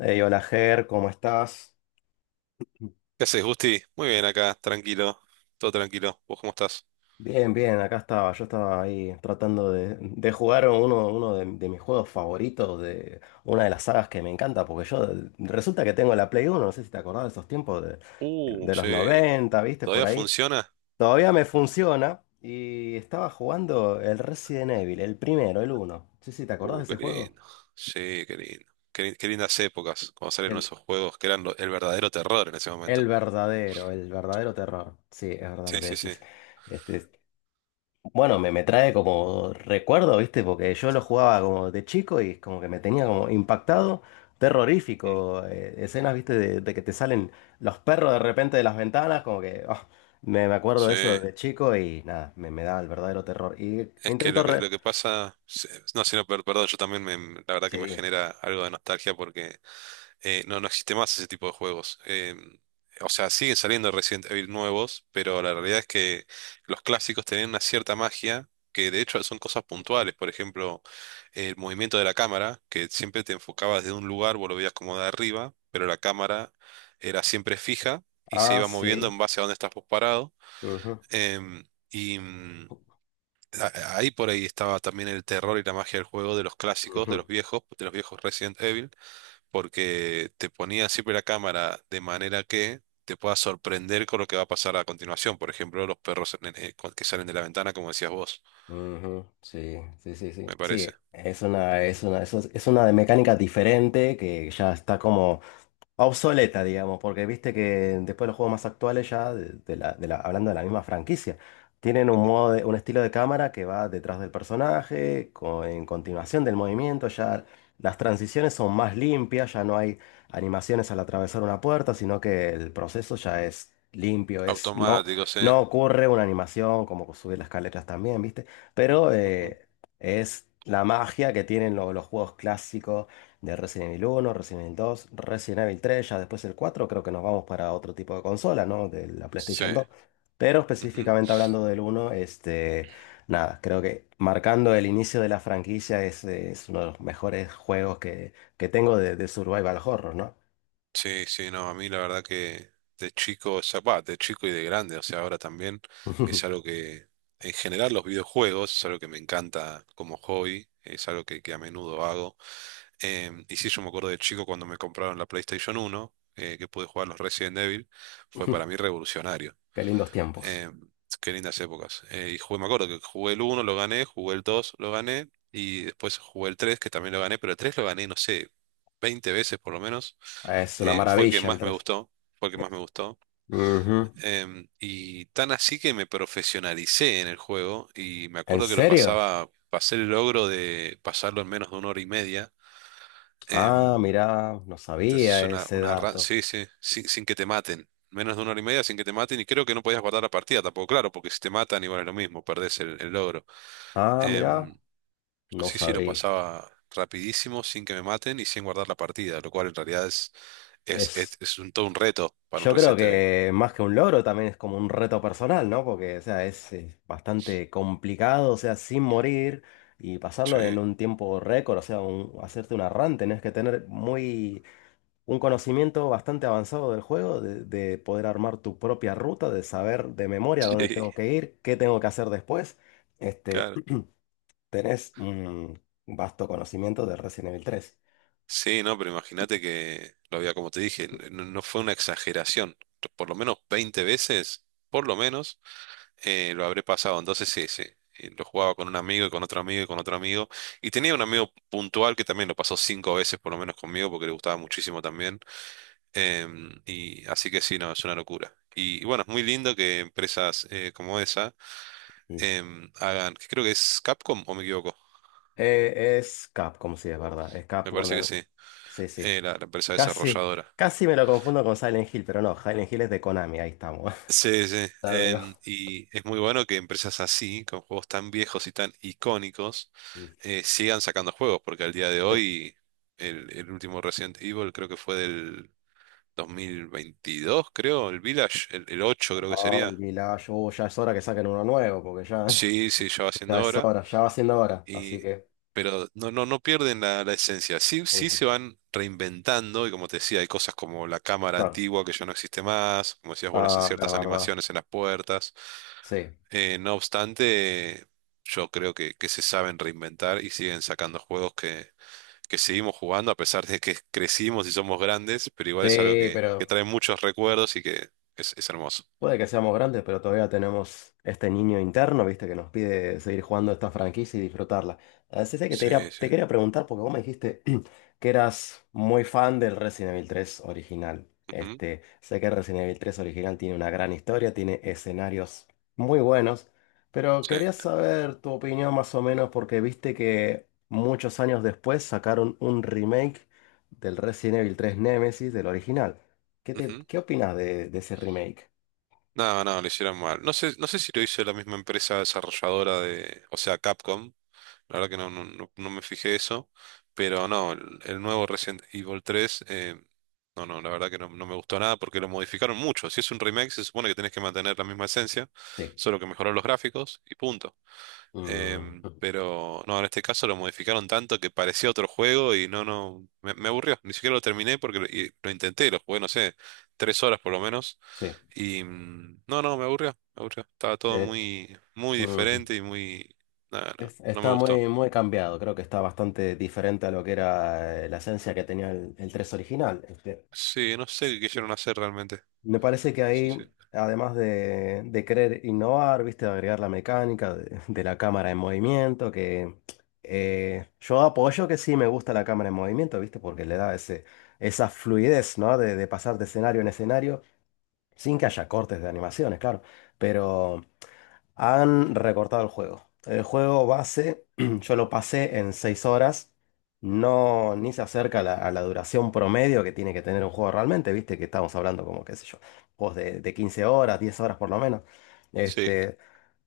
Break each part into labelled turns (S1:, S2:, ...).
S1: Hey, hola Ger, ¿cómo estás?
S2: ¿Qué haces, Gusti? Muy bien acá, tranquilo, todo tranquilo. ¿Vos cómo estás?
S1: Bien, bien, acá estaba. Yo estaba ahí tratando de jugar uno de mis juegos favoritos, de una de las sagas que me encanta, porque yo resulta que tengo la Play Uno. No sé si te acordás de esos tiempos de los
S2: Sí,
S1: 90, ¿viste? Por
S2: ¿todavía
S1: ahí.
S2: funciona?
S1: Todavía me funciona y estaba jugando el Resident Evil, el primero, el uno. Sí, sí, ¿te acordás de
S2: Qué
S1: ese juego?
S2: lindo. Sí, qué lindo. Qué lindas épocas cuando salieron
S1: El,
S2: esos juegos que eran el verdadero terror en ese
S1: el
S2: momento.
S1: verdadero, el verdadero terror. Sí, es verdad
S2: Sí,
S1: lo que
S2: sí, sí.
S1: decís. Este, Bueno, me trae como recuerdo, ¿viste? Porque yo lo jugaba como de chico y es como que me tenía como impactado,
S2: Mm,
S1: terrorífico. Escenas, ¿viste? De que te salen los perros de repente de las ventanas, como que me acuerdo
S2: Sí,
S1: de eso
S2: es
S1: de chico y nada, me da el verdadero terror. Y
S2: que
S1: intento re...
S2: lo que pasa, sí, no, sino, perdón, la verdad que me
S1: Sí,
S2: genera algo de nostalgia porque no, no existe más ese tipo de juegos. O sea, siguen saliendo Resident Evil nuevos, pero la realidad es que los clásicos tenían una cierta magia, que de hecho son cosas puntuales. Por ejemplo, el movimiento de la cámara, que siempre te enfocabas de un lugar, vos lo veías como de arriba, pero la cámara era siempre fija y se
S1: ah,
S2: iba moviendo
S1: sí.
S2: en base a donde estás vos parado.
S1: Ujú,
S2: Em, y mm, Ahí por ahí estaba también el terror y la magia del juego de los clásicos,
S1: ujú,
S2: de los viejos Resident Evil porque te ponía siempre la cámara de manera que te puedas sorprender con lo que va a pasar a continuación. Por ejemplo, los perros que salen de la ventana, como decías vos,
S1: ujú, sí, sí, sí, sí.
S2: me
S1: Sí,
S2: parece.
S1: es una de mecánica diferente que ya está como... obsoleta, digamos, porque viste que después los juegos más actuales ya, hablando de la misma franquicia, tienen un
S2: Ujú.
S1: modo de- un estilo de cámara que va detrás del personaje, co- en continuación del movimiento, ya las transiciones son más limpias, ya no hay animaciones al atravesar una puerta, sino que el proceso ya es limpio, no,
S2: Automático, sí.
S1: no ocurre una animación como subir las escaleras también, viste, pero
S2: Ujú.
S1: es la magia que tienen lo- los juegos clásicos de Resident Evil uno, Resident Evil dos, Resident Evil tres, ya después el 4 creo que nos vamos para otro tipo de consola, ¿no? De la PlayStation
S2: Sí.
S1: dos. Pero
S2: Ujú.
S1: específicamente hablando del uno, nada, creo que marcando el inicio de la franquicia es uno de los mejores juegos que tengo de Survival Horror, ¿no?
S2: Sí, sí, no, a mí la verdad que de chico, o sea, bah, de chico y de grande, o sea, ahora también es algo que, en general, los videojuegos es algo que me encanta como hobby, es algo que a menudo hago. Y sí, yo me acuerdo de chico cuando me compraron la PlayStation uno que pude jugar los Resident Evil, fue para mí revolucionario.
S1: Qué lindos tiempos.
S2: Em, Qué lindas épocas. Y jugué, me acuerdo que jugué el uno, lo gané, jugué el 2 lo gané, y después jugué el 3 que también lo gané, pero el 3 lo gané, no sé, 20 veces por lo menos.
S1: Es una
S2: Fue el que
S1: maravilla el
S2: más me
S1: tres.
S2: gustó, fue el que más me gustó.
S1: Ujú.
S2: Y tan así que me profesionalicé en el juego, y me
S1: ¿En
S2: acuerdo que lo
S1: serio?
S2: pasaba, pasé el logro de pasarlo en menos de una hora y media.
S1: Ah,
S2: Em,
S1: mirá, no
S2: Te haces
S1: sabía ese
S2: una run,
S1: dato.
S2: sí, sí, sin que te maten. Menos de una hora y media sin que te maten y creo que no podías guardar la partida tampoco, claro, porque si te matan igual es lo mismo, perdés el logro.
S1: Ah, mirá,
S2: Em,
S1: no
S2: sí, sí, lo
S1: sabía.
S2: pasaba rapidísimo sin que me maten y sin guardar la partida, lo cual en realidad
S1: Es...
S2: es un, todo un reto para un
S1: Yo creo
S2: Resident Evil.
S1: que más que un logro también es como un reto personal, ¿no? Porque, o sea, bastante complicado, o sea, sin morir y
S2: Sí,
S1: pasarlo en un tiempo récord, o sea, un- hacerte una run, tenés que tener muy, un conocimiento bastante avanzado del juego, de poder armar tu propia ruta, de saber de memoria dónde
S2: sí,
S1: tengo que ir, qué tengo que hacer después. Este,
S2: claro.
S1: tenés un vasto conocimiento de Resident Evil tres.
S2: Sí, no, pero imagínate que lo había, como te dije, no, no fue una exageración. Por lo menos 20 veces, por lo menos lo habré pasado. Entonces sí, sí. Lo jugaba con un amigo y con otro amigo y con otro amigo. Y tenía un amigo puntual que también lo pasó cinco veces por lo menos conmigo porque le gustaba muchísimo también. Y así que sí, no, es una locura. Y bueno, es muy lindo que empresas como esa hagan, que creo que es Capcom o me equivoco.
S1: Es Capcom, sí, es verdad. Es
S2: Me
S1: Capcom. Con
S2: parece que
S1: el-
S2: sí,
S1: Sí, sí.
S2: la empresa
S1: Casi,
S2: desarrolladora.
S1: casi me lo confundo con Silent Hill, pero no, Silent Hill es de Konami, ahí estamos.
S2: Sí, sí.
S1: Ya digo.
S2: Y es muy bueno que empresas así, con juegos tan viejos y tan icónicos,
S1: Sí.
S2: sigan sacando juegos, porque al día de hoy, el último Resident Evil creo que fue del 2022, creo, el Village, el 8 creo que
S1: Ay,
S2: sería.
S1: mirá, yo oh, ya es hora que saquen uno nuevo, porque ya,
S2: Sí, sí, ya va
S1: ya
S2: siendo
S1: es
S2: hora.
S1: hora, ya va siendo hora, así
S2: Y,
S1: que.
S2: pero no, no, no pierden la esencia. Sí, sí
S1: Ujú,
S2: se van reinventando, y como te decía, hay cosas como la cámara
S1: claro.
S2: antigua que ya no existe más, como decías vos, las
S1: Ah, la
S2: ciertas
S1: verdad.
S2: animaciones en las puertas.
S1: Sí.
S2: No obstante, yo creo que se saben reinventar y siguen sacando juegos que seguimos jugando a pesar de que crecimos y somos grandes, pero igual es algo
S1: Sí,
S2: que
S1: pero.
S2: trae muchos recuerdos y que es hermoso.
S1: Puede que seamos grandes, pero todavía tenemos este niño interno, viste, que nos pide seguir jugando esta franquicia y disfrutarla. Así es que quería-
S2: Sí, sí.
S1: te quería preguntar, porque vos me dijiste que eras muy fan del Resident Evil tres original.
S2: Ujú,
S1: Este, sé que el Resident Evil tres original tiene una gran historia, tiene escenarios muy buenos, pero
S2: sí.
S1: quería saber tu opinión más o menos, porque viste que muchos años después sacaron un remake del Resident Evil tres Nemesis del original. ¿Qué
S2: Ujú.
S1: qué opinas de ese remake?
S2: No, no, lo hicieron mal. No sé, no sé si lo hizo la misma empresa desarrolladora de, o sea, Capcom. La verdad que no, no me fijé eso. Pero no, el nuevo Resident Evil 3, no, no, la verdad que no, no me gustó nada porque lo modificaron mucho. Si es un remake, se supone que tenés que mantener la misma esencia,
S1: Sí,
S2: solo que mejorar los gráficos y punto.
S1: mm,
S2: Pero no, en este caso lo modificaron tanto que parecía otro juego y no, no, me aburrió. Ni siquiera lo terminé porque lo, y lo intenté, lo jugué, no sé, tres horas por lo menos
S1: sí,
S2: y no, no, me aburrió, me aburrió. Estaba todo
S1: de hecho,
S2: muy, muy
S1: mm,
S2: diferente y muy... No, no,
S1: es-
S2: no me
S1: está
S2: gustó.
S1: muy, muy cambiado, creo que está bastante diferente a lo que era la esencia que tenía el 3 original.
S2: Sí, no sé qué quisieron hacer realmente.
S1: Me parece que
S2: Sí, sí.
S1: ahí, además de querer innovar, viste, de agregar la mecánica de la cámara en movimiento, que yo apoyo que sí me gusta la cámara en movimiento, viste, porque le da ese, esa fluidez, ¿no? De pasar de escenario en escenario sin que haya cortes de animaciones, claro, pero... Han recortado el juego. El juego base, yo lo pasé en 6 horas. No, ni se acerca a a la duración promedio que tiene que tener un juego realmente. Viste que estamos hablando como, qué sé yo, juegos de 15 horas, 10 horas por lo menos.
S2: Sí.
S1: Este,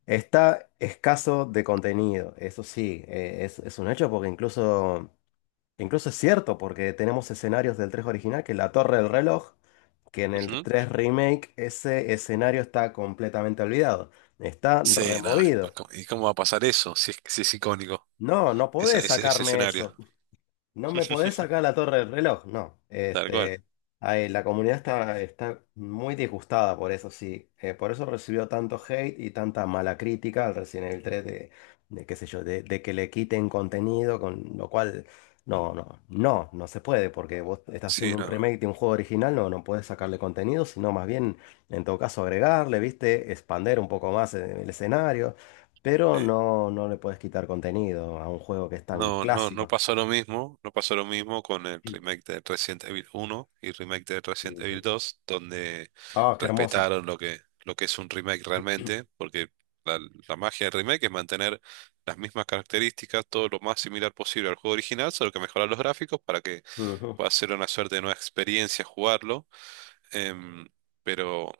S1: está escaso de contenido, eso sí, es un hecho porque incluso incluso es cierto, porque tenemos escenarios del 3 original, que la Torre del Reloj, que en el
S2: Ujú.
S1: 3 Remake ese escenario está completamente olvidado, está
S2: Sí, no. ¿Y pues
S1: removido.
S2: cómo, y cómo va a pasar eso? Si es, si es icónico,
S1: No, no
S2: esa,
S1: podés
S2: ese
S1: sacarme eso.
S2: escenario.
S1: No me podés sacar la Torre del Reloj, no.
S2: Tal cual.
S1: Ahí, la comunidad está, está muy disgustada por eso, sí. Por eso recibió tanto hate y tanta mala crítica al Resident Evil tres de qué sé yo, de que le quiten contenido, con lo cual no, no, no, no se puede, porque vos estás
S2: Sí,
S1: haciendo un
S2: no, no.
S1: remake de un juego original, no, no podés sacarle contenido, sino más bien, en todo caso, agregarle, ¿viste? Expander un poco más el escenario, pero
S2: Sí.
S1: no, no le podés quitar contenido a un juego que es tan
S2: No, no, no
S1: clásico.
S2: pasó lo mismo, no pasó lo mismo con el remake de Resident Evil 1 y remake de Resident Evil
S1: Ujú.
S2: 2, donde
S1: Ah, qué hermoso.
S2: respetaron lo que es un remake realmente, porque la, la magia del remake es mantener las mismas características, todo lo más similar posible al juego original, solo que mejorar los gráficos para que
S1: Ujú.
S2: pueda ser una suerte de nueva experiencia jugarlo. Em, pero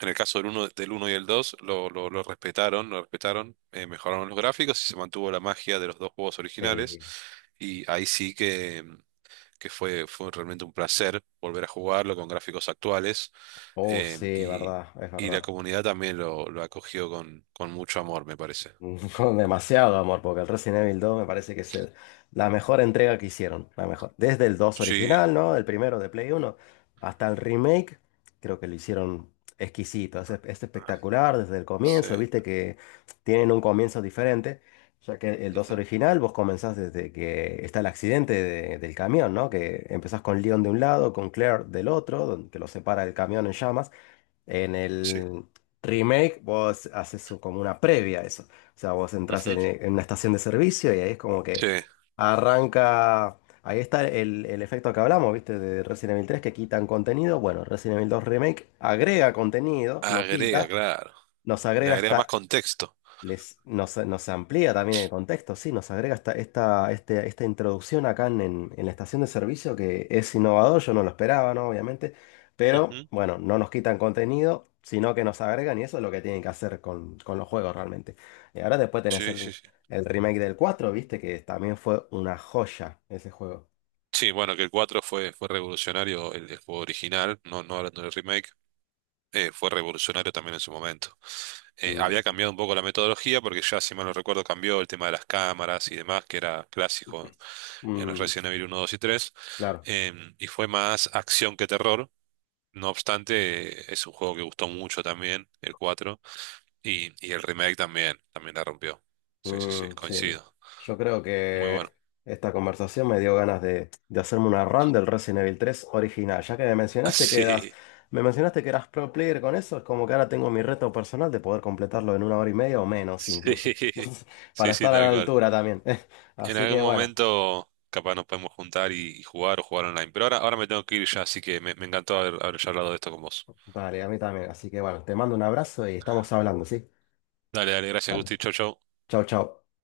S2: en el caso del uno, y el 2 lo respetaron, mejoraron los gráficos y se mantuvo la magia de los dos juegos originales.
S1: Sí.
S2: Y ahí sí que fue, fue realmente un placer volver a jugarlo con gráficos actuales.
S1: Oh,
S2: eh,
S1: sí,
S2: y,
S1: verdad, es
S2: y la
S1: verdad.
S2: comunidad también lo acogió con mucho amor, me parece.
S1: Con demasiado amor, porque el Resident Evil 2 me parece que es el- la mejor entrega que hicieron. La mejor. Desde el 2
S2: Sí,
S1: original, ¿no? El primero de Play 1 hasta el remake, creo que lo hicieron exquisito. Es espectacular desde el
S2: sí.
S1: comienzo, viste que tienen un comienzo diferente. Ya que el 2
S2: Ujú,
S1: original vos comenzás desde que está el accidente de- del camión, ¿no? Que empezás con Leon de un lado, con Claire del otro, donde- que lo separa el camión en llamas. En
S2: sí.
S1: el remake vos haces su- como una previa a eso. O sea, vos entras
S2: Ujú,
S1: en una estación de servicio y ahí es como que
S2: sí,
S1: arranca... Ahí está el efecto que hablamos, ¿viste? De Resident Evil tres que quitan contenido. Bueno, Resident Evil dos Remake agrega contenido, no
S2: agrega,
S1: quita,
S2: claro.
S1: nos
S2: Le
S1: agrega
S2: agrega más
S1: esta
S2: contexto.
S1: les, nos, nos amplía también el contexto, sí, nos agrega esta introducción acá en la estación de servicio que es innovador, yo no lo esperaba, ¿no? Obviamente, pero
S2: Ujú,
S1: bueno, no nos quitan contenido, sino que nos agregan y eso es lo que tienen que hacer con los juegos realmente. Y ahora después tenés
S2: sí, sí, sí.
S1: el remake del 4 viste, que también fue una joya ese juego.
S2: Sí, bueno, que el 4 fue, fue revolucionario, el juego original, no, no hablando del remake, fue revolucionario también en su momento. Había
S1: Mm,
S2: cambiado un poco la metodología porque ya, si mal no recuerdo, cambió el tema de las cámaras y demás, que era clásico en los
S1: mm,
S2: Resident Evil uno, 2 y 3,
S1: claro.
S2: y fue más acción que terror. No obstante, es un juego que gustó mucho también, el 4 y el remake también, también la rompió. Sí, sí, sí,
S1: Mm, sí,
S2: coincido.
S1: yo creo
S2: Muy
S1: que
S2: bueno.
S1: esta conversación me dio ganas de hacerme una run del Resident Evil tres original. Ya que me mencionaste que eras,
S2: Sí,
S1: me mencionaste que eras pro player con eso, es como que ahora tengo mi reto personal de poder completarlo en una hora y media o menos incluso,
S2: sí,
S1: para
S2: sí, sí,
S1: estar a la
S2: tal cual.
S1: altura también.
S2: En
S1: Así que
S2: algún
S1: bueno,
S2: momento capaz nos podemos juntar y jugar o jugar online. Pero ahora, ahora me tengo que ir ya, así que me encantó haber, haber charlado de esto con vos.
S1: dale, a mí también. Así que bueno, te mando un abrazo y estamos hablando, ¿sí?
S2: Dale, dale, gracias,
S1: Dale,
S2: Gusti. Chau, chau.
S1: chau, chau.